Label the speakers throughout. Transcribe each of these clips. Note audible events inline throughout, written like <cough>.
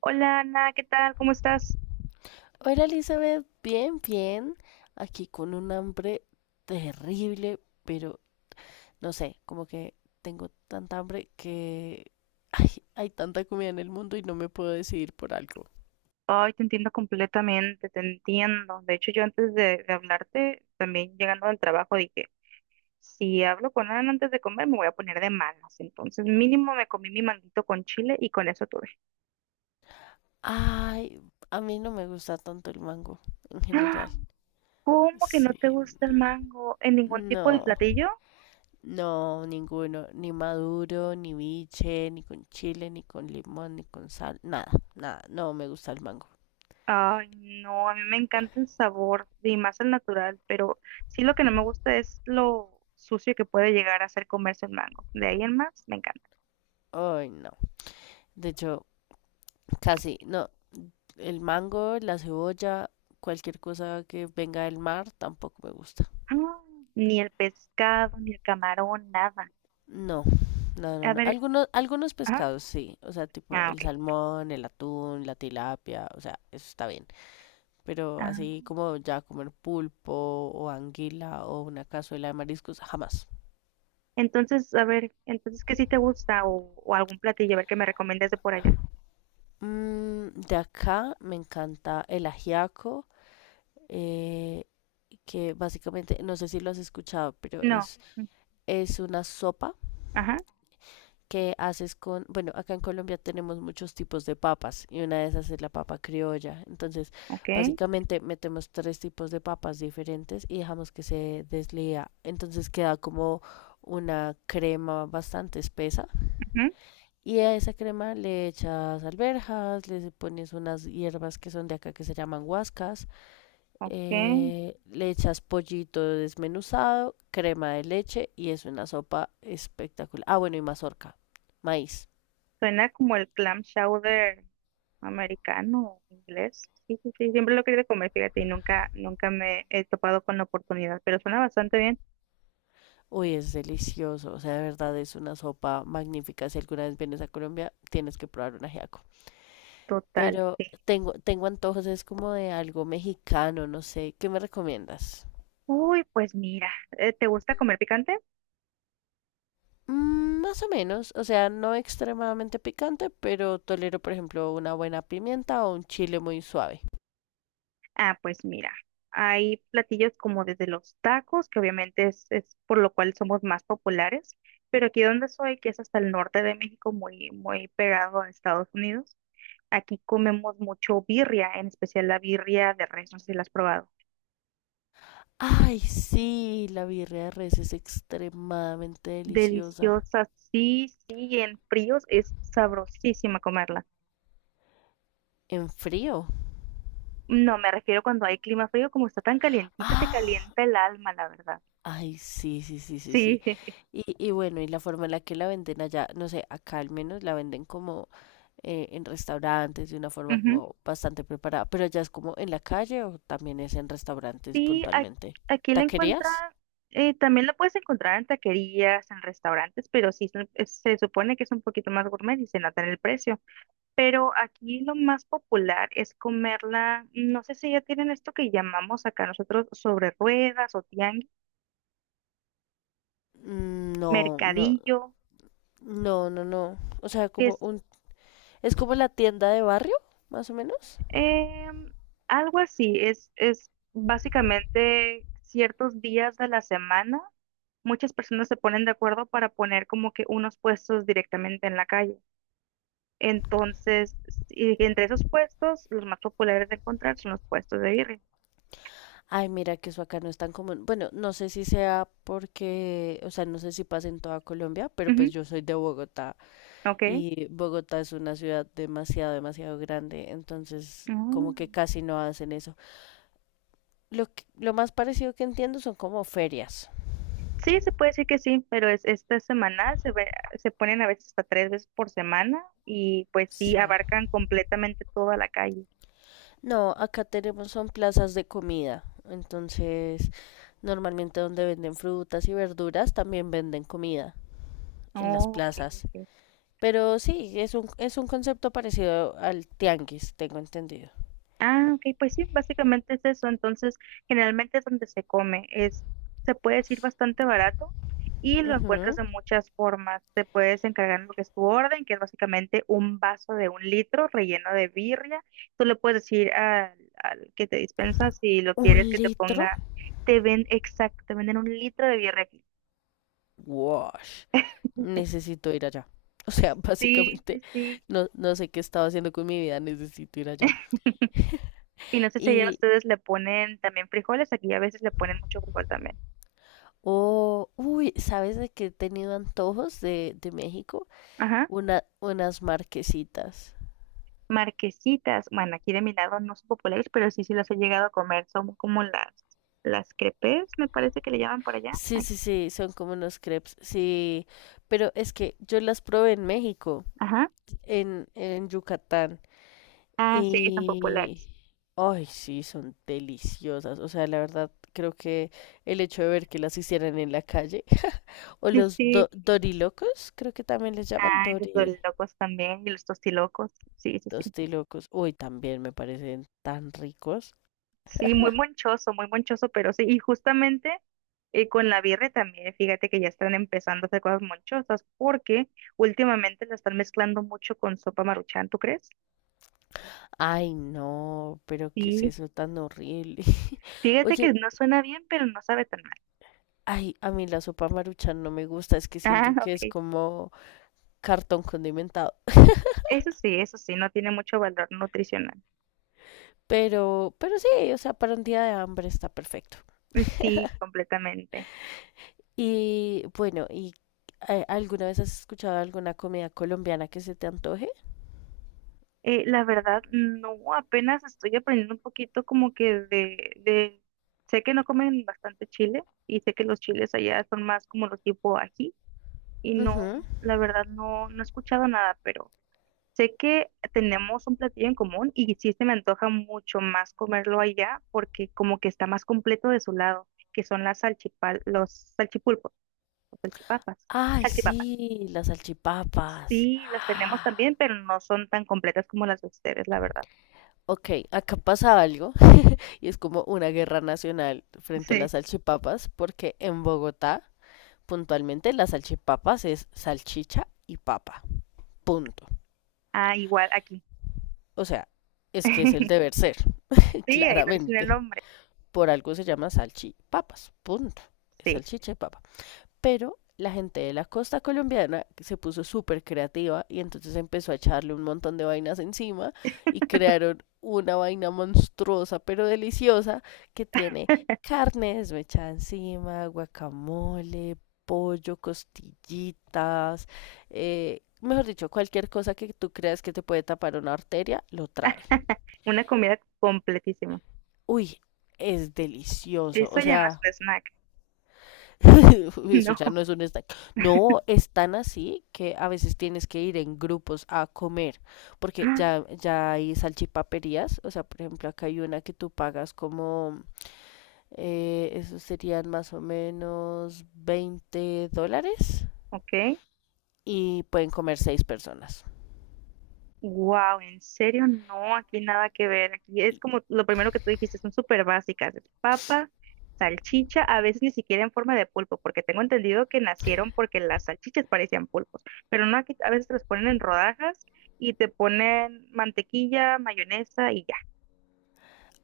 Speaker 1: Hola Ana, ¿qué tal? ¿Cómo estás?
Speaker 2: Hola Elizabeth, bien, bien. Aquí con un hambre terrible, pero no sé, como que tengo tanta hambre que hay tanta comida en el mundo y no me puedo decidir por algo.
Speaker 1: Ay, te entiendo completamente, te entiendo. De hecho, yo antes de hablarte, también llegando del trabajo, dije, si hablo con Ana antes de comer, me voy a poner de malas. Entonces, mínimo me comí mi manguito con chile y con eso tuve.
Speaker 2: Ay, a mí no me gusta tanto el mango en
Speaker 1: <gasps> ¡Ah!
Speaker 2: general.
Speaker 1: ¿Cómo que no
Speaker 2: Sí,
Speaker 1: te gusta el mango en ningún tipo de
Speaker 2: no,
Speaker 1: platillo?
Speaker 2: no, ninguno, ni maduro, ni biche, ni con chile, ni con limón, ni con sal, nada, nada, no me gusta el mango.
Speaker 1: Ay, no, a mí me encanta el sabor y más el natural, pero sí lo que no me gusta es lo sucio que puede llegar a ser comerse el mango. De ahí en más, me encanta.
Speaker 2: Ay, no. De hecho, casi, no, el mango, la cebolla, cualquier cosa que venga del mar tampoco me gusta.
Speaker 1: <gasps> Ah, ni el pescado, ni el camarón, nada.
Speaker 2: No, no, no,
Speaker 1: A
Speaker 2: no.
Speaker 1: ver,
Speaker 2: Algunos
Speaker 1: ajá,
Speaker 2: pescados sí, o sea, tipo
Speaker 1: ah, ok.
Speaker 2: el salmón, el atún, la tilapia, o sea, eso está bien. Pero
Speaker 1: Ah,
Speaker 2: así como ya comer pulpo o anguila o una cazuela de mariscos, jamás.
Speaker 1: entonces, a ver, entonces, ¿qué sí te gusta? O algún platillo, a ver, qué me recomiendas de por allá.
Speaker 2: De acá me encanta el ajiaco, eh, que básicamente, no sé si lo has escuchado, pero
Speaker 1: No.
Speaker 2: es,
Speaker 1: mm,
Speaker 2: es una sopa
Speaker 1: Ajá,
Speaker 2: que haces con, bueno, acá en Colombia tenemos muchos tipos de papas y una de esas es la papa criolla. Entonces,
Speaker 1: ok,
Speaker 2: básicamente metemos tres tipos de papas diferentes y dejamos que se deslía. Entonces queda como una crema bastante espesa.
Speaker 1: ujú,
Speaker 2: Y a esa crema le echas alberjas, le pones unas hierbas que son de acá que se llaman guascas,
Speaker 1: ok.
Speaker 2: le echas pollito desmenuzado, crema de leche y es una sopa espectacular. Ah, bueno, y mazorca, maíz.
Speaker 1: Suena como el clam chowder americano, inglés. Sí, sí, sí, siempre lo he querido comer, fíjate, y nunca, nunca me he topado con la oportunidad, pero suena bastante bien.
Speaker 2: Uy, es delicioso, o sea, de verdad es una sopa magnífica. Si alguna vez vienes a Colombia, tienes que probar un ajiaco.
Speaker 1: Total,
Speaker 2: Pero
Speaker 1: sí.
Speaker 2: tengo antojos, es como de algo mexicano, no sé. ¿Qué me recomiendas?
Speaker 1: Uy, pues mira, ¿te gusta comer picante?
Speaker 2: Más o menos, o sea, no extremadamente picante, pero tolero, por ejemplo, una buena pimienta o un chile muy suave.
Speaker 1: Ah, pues mira, hay platillos como desde los tacos, que obviamente es por lo cual somos más populares, pero aquí donde soy, que es hasta el norte de México, muy, muy pegado a Estados Unidos, aquí comemos mucho birria, en especial la birria de res, no sé si la has probado.
Speaker 2: Ay, sí, la birria de res es extremadamente deliciosa.
Speaker 1: Deliciosa, sí, sí, en fríos es sabrosísima comerla.
Speaker 2: En frío.
Speaker 1: No, me refiero cuando hay clima frío, como está tan calientita, te
Speaker 2: Ah,
Speaker 1: calienta el alma, la verdad.
Speaker 2: ay, sí, sí, sí, sí, sí.
Speaker 1: Sí. <laughs>
Speaker 2: Y bueno, y la forma en la que la venden allá, no sé, acá al menos la venden como en restaurantes de una forma
Speaker 1: Ujú.
Speaker 2: como bastante preparada, pero allá es como en la calle o también es en restaurantes
Speaker 1: Sí,
Speaker 2: puntualmente.
Speaker 1: aquí la encuentra,
Speaker 2: ¿Taquerías?
Speaker 1: también la puedes encontrar en taquerías, en restaurantes, pero sí se supone que es un poquito más gourmet y se nota en el precio. Pero aquí lo más popular es comerla, no sé si ya tienen esto que llamamos acá nosotros sobre ruedas o tianguis,
Speaker 2: Mm, no, no,
Speaker 1: mercadillo,
Speaker 2: no, no, no. O sea,
Speaker 1: que es
Speaker 2: es como la tienda de barrio, más o menos.
Speaker 1: em, algo así, es básicamente ciertos días de la semana. Muchas personas se ponen de acuerdo para poner como que unos puestos directamente en la calle. Entonces, y entre esos puestos, los más populares de encontrar son los puestos de birria.
Speaker 2: Ay, mira que eso acá no es tan común. Bueno, no sé si sea porque, o sea, no sé si pasa en toda Colombia, pero pues
Speaker 1: Ujú,
Speaker 2: yo soy de Bogotá.
Speaker 1: ok.
Speaker 2: Y Bogotá es una ciudad demasiado, demasiado grande, entonces como que
Speaker 1: Mm.
Speaker 2: casi no hacen eso. Lo más parecido que entiendo son como ferias.
Speaker 1: Sí, se puede decir que sí, pero es esta semana se ve- se ponen a veces hasta 3 veces por semana y pues sí
Speaker 2: Sí.
Speaker 1: abarcan completamente toda la calle.
Speaker 2: No, acá tenemos son plazas de comida. Entonces, normalmente donde venden frutas y verduras, también venden comida en las
Speaker 1: Oh, ok,
Speaker 2: plazas.
Speaker 1: ok.
Speaker 2: Pero sí, es un concepto parecido al tianguis, tengo entendido.
Speaker 1: Ah, ok, pues sí, básicamente es eso. Entonces, generalmente es donde se come. Se puede decir bastante barato y lo encuentras
Speaker 2: Ujú.
Speaker 1: de muchas formas. Te puedes encargar lo que es tu orden, que es básicamente un vaso de 1 litro relleno de birria. Tú le puedes decir al que te dispensa si lo
Speaker 2: ¿Un
Speaker 1: quieres que te
Speaker 2: litro?
Speaker 1: ponga, exacto, te venden 1 litro de birria aquí.
Speaker 2: Wash.
Speaker 1: <laughs>
Speaker 2: Necesito ir allá. O sea, <laughs>
Speaker 1: Sí, sí,
Speaker 2: básicamente
Speaker 1: sí.
Speaker 2: no sé qué estaba haciendo con mi vida, necesito ir allá.
Speaker 1: Y no sé si allá
Speaker 2: Y,
Speaker 1: ustedes le ponen también frijoles, aquí a veces le ponen mucho frijol también.
Speaker 2: oh, uy, ¿sabes de qué he tenido antojos de México?
Speaker 1: Ajá.
Speaker 2: Unas marquesitas.
Speaker 1: Marquesitas, bueno, aquí de mi lado no son populares, pero sí, sí las he llegado a comer. Son como las crepes, me parece que le llaman por allá.
Speaker 2: Sí,
Speaker 1: Ay,
Speaker 2: sí, sí, son como unos crepes, sí, pero es que yo las probé en México,
Speaker 1: ajá.
Speaker 2: en Yucatán,
Speaker 1: Ah, sí, son
Speaker 2: y...
Speaker 1: populares.
Speaker 2: Ay, sí, son deliciosas. O sea, la verdad, creo que el hecho de ver que las hicieran en la calle o
Speaker 1: Y
Speaker 2: los
Speaker 1: sí.
Speaker 2: dorilocos, creo que también les llaman
Speaker 1: Ay, los
Speaker 2: dori,
Speaker 1: dorilocos también y los tostilocos. Sí, sí, sí.
Speaker 2: tostilocos. Uy, también me parecen tan ricos.
Speaker 1: Sí, muy monchoso, pero sí. Y justamente con la birre también, fíjate que ya están empezando a hacer cosas monchosas porque últimamente la están mezclando mucho con sopa Maruchan, ¿tú crees?
Speaker 2: Ay, no, pero qué es
Speaker 1: Sí.
Speaker 2: eso tan horrible. <laughs>
Speaker 1: Fíjate
Speaker 2: Oye,
Speaker 1: que no suena bien, pero no sabe tan mal.
Speaker 2: ay, a mí la sopa maruchan no me gusta, es que
Speaker 1: <laughs>
Speaker 2: siento
Speaker 1: Ah,
Speaker 2: que es
Speaker 1: ok.
Speaker 2: como cartón condimentado. <laughs>
Speaker 1: Eso sí, no tiene mucho valor nutricional.
Speaker 2: Pero sí, o sea, para un día de hambre está perfecto.
Speaker 1: Sí, completamente.
Speaker 2: Y bueno, ¿ alguna vez has escuchado alguna comida colombiana que se te antoje?
Speaker 1: La verdad, no, apenas estoy aprendiendo un poquito como que sé que no comen bastante chile y sé que los chiles allá son más como los tipo ají y no,
Speaker 2: Ujú.
Speaker 1: la verdad, no, no he escuchado nada, pero sé que tenemos un platillo en común y sí se me antoja mucho más comerlo allá porque como que está más completo de su lado, que son las salchipal, los salchipulpos, los salchipapas,
Speaker 2: Ay,
Speaker 1: salchipapas.
Speaker 2: sí, las salchipapas. <gasps>
Speaker 1: Sí, las tenemos
Speaker 2: <sighs>
Speaker 1: también, pero no son tan completas como las de ustedes, la verdad.
Speaker 2: Ok, acá pasa algo y es como una guerra nacional frente a
Speaker 1: Sí.
Speaker 2: las salchipapas, porque en Bogotá, puntualmente, las salchipapas es salchicha y papa. Punto.
Speaker 1: Ah, igual aquí.
Speaker 2: O sea, es que es el
Speaker 1: <laughs>
Speaker 2: deber ser, <laughs>
Speaker 1: Sí, ahí lo dicen el
Speaker 2: claramente.
Speaker 1: nombre.
Speaker 2: Por algo se llama salchipapas. Punto. Es
Speaker 1: Sí,
Speaker 2: salchicha y papa. Pero la gente de la costa colombiana se puso súper creativa y entonces empezó a echarle un montón de vainas encima y crearon una vaina monstruosa pero deliciosa que tiene
Speaker 1: <laughs>
Speaker 2: carne desmechada encima, guacamole, pollo, costillitas, mejor dicho, cualquier cosa que tú creas que te puede tapar una arteria, lo trae.
Speaker 1: una comida completísima.
Speaker 2: Uy, es delicioso,
Speaker 1: Eso
Speaker 2: o
Speaker 1: ya no es
Speaker 2: sea,
Speaker 1: un snack,
Speaker 2: <laughs>
Speaker 1: <laughs>
Speaker 2: Eso
Speaker 1: no.
Speaker 2: ya no es un snack. No,
Speaker 1: <gasps>
Speaker 2: es tan así que a veces tienes que ir en grupos a comer, porque ya,
Speaker 1: <laughs>
Speaker 2: ya hay salchipaperías, o sea, por ejemplo, acá hay una que tú pagas como, esos serían más o menos $20
Speaker 1: Ok.
Speaker 2: y pueden comer seis personas.
Speaker 1: Wow, en serio, no, aquí nada que ver. Aquí es como lo primero que tú dijiste, son súper básicas. Es papa, salchicha, a veces ni siquiera en forma de pulpo, porque tengo entendido que nacieron porque las salchichas parecían pulpos, pero no, aquí a veces te las ponen en rodajas y te ponen mantequilla, mayonesa y ya.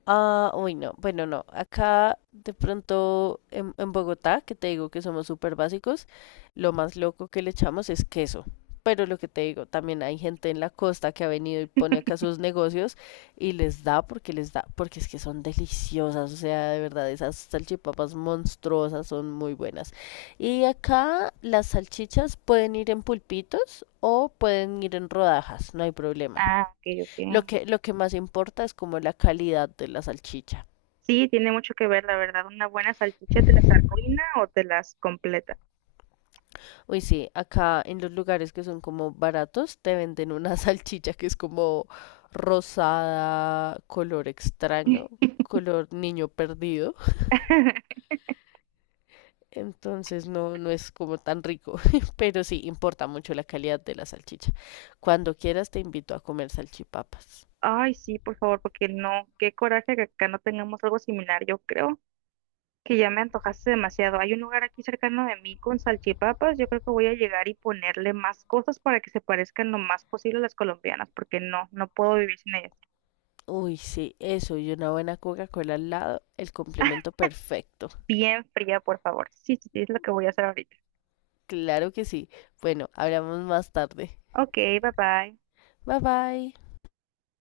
Speaker 2: Ah, uy, no. Bueno, no. Acá, de pronto, en, Bogotá, que te digo que somos súper básicos, lo más loco que le echamos es queso. Pero lo que te digo, también hay gente en la costa que ha venido y pone acá sus negocios y les da, porque es que son deliciosas. O sea, de verdad, esas salchipapas monstruosas son muy buenas. Y acá las salchichas pueden ir en pulpitos o pueden ir en rodajas, no hay problema.
Speaker 1: Ah, ok, ok.
Speaker 2: Lo que más importa es como la calidad de la salchicha.
Speaker 1: Sí, tiene mucho que ver, la verdad. Una buena salchicha te las arruina o te las completa.
Speaker 2: Uy, sí, acá en los lugares que son como baratos te venden una <laughs> salchicha que es como rosada, color extraño, color niño perdido.
Speaker 1: <laughs>
Speaker 2: Entonces no es como tan rico, <laughs> pero sí importa mucho la calidad de la salchicha. Cuando quieras te invito a comer salchipapas.
Speaker 1: Ay, sí, por favor, porque no, qué coraje que acá no tengamos algo similar, yo creo que ya me antojaste demasiado. Hay un lugar aquí cercano de mí con salchipapas. Yo creo que voy a llegar y ponerle más cosas para que se parezcan lo más posible a las colombianas, porque no, no puedo vivir sin ellas.
Speaker 2: Uy, sí, eso y una buena Coca-Cola al lado, el complemento perfecto.
Speaker 1: Bien fría, por favor. Sí, sí, sí, es lo que voy a hacer ahorita.
Speaker 2: Claro que sí. Bueno, hablamos más tarde.
Speaker 1: Ok, bye bye.
Speaker 2: Bye bye.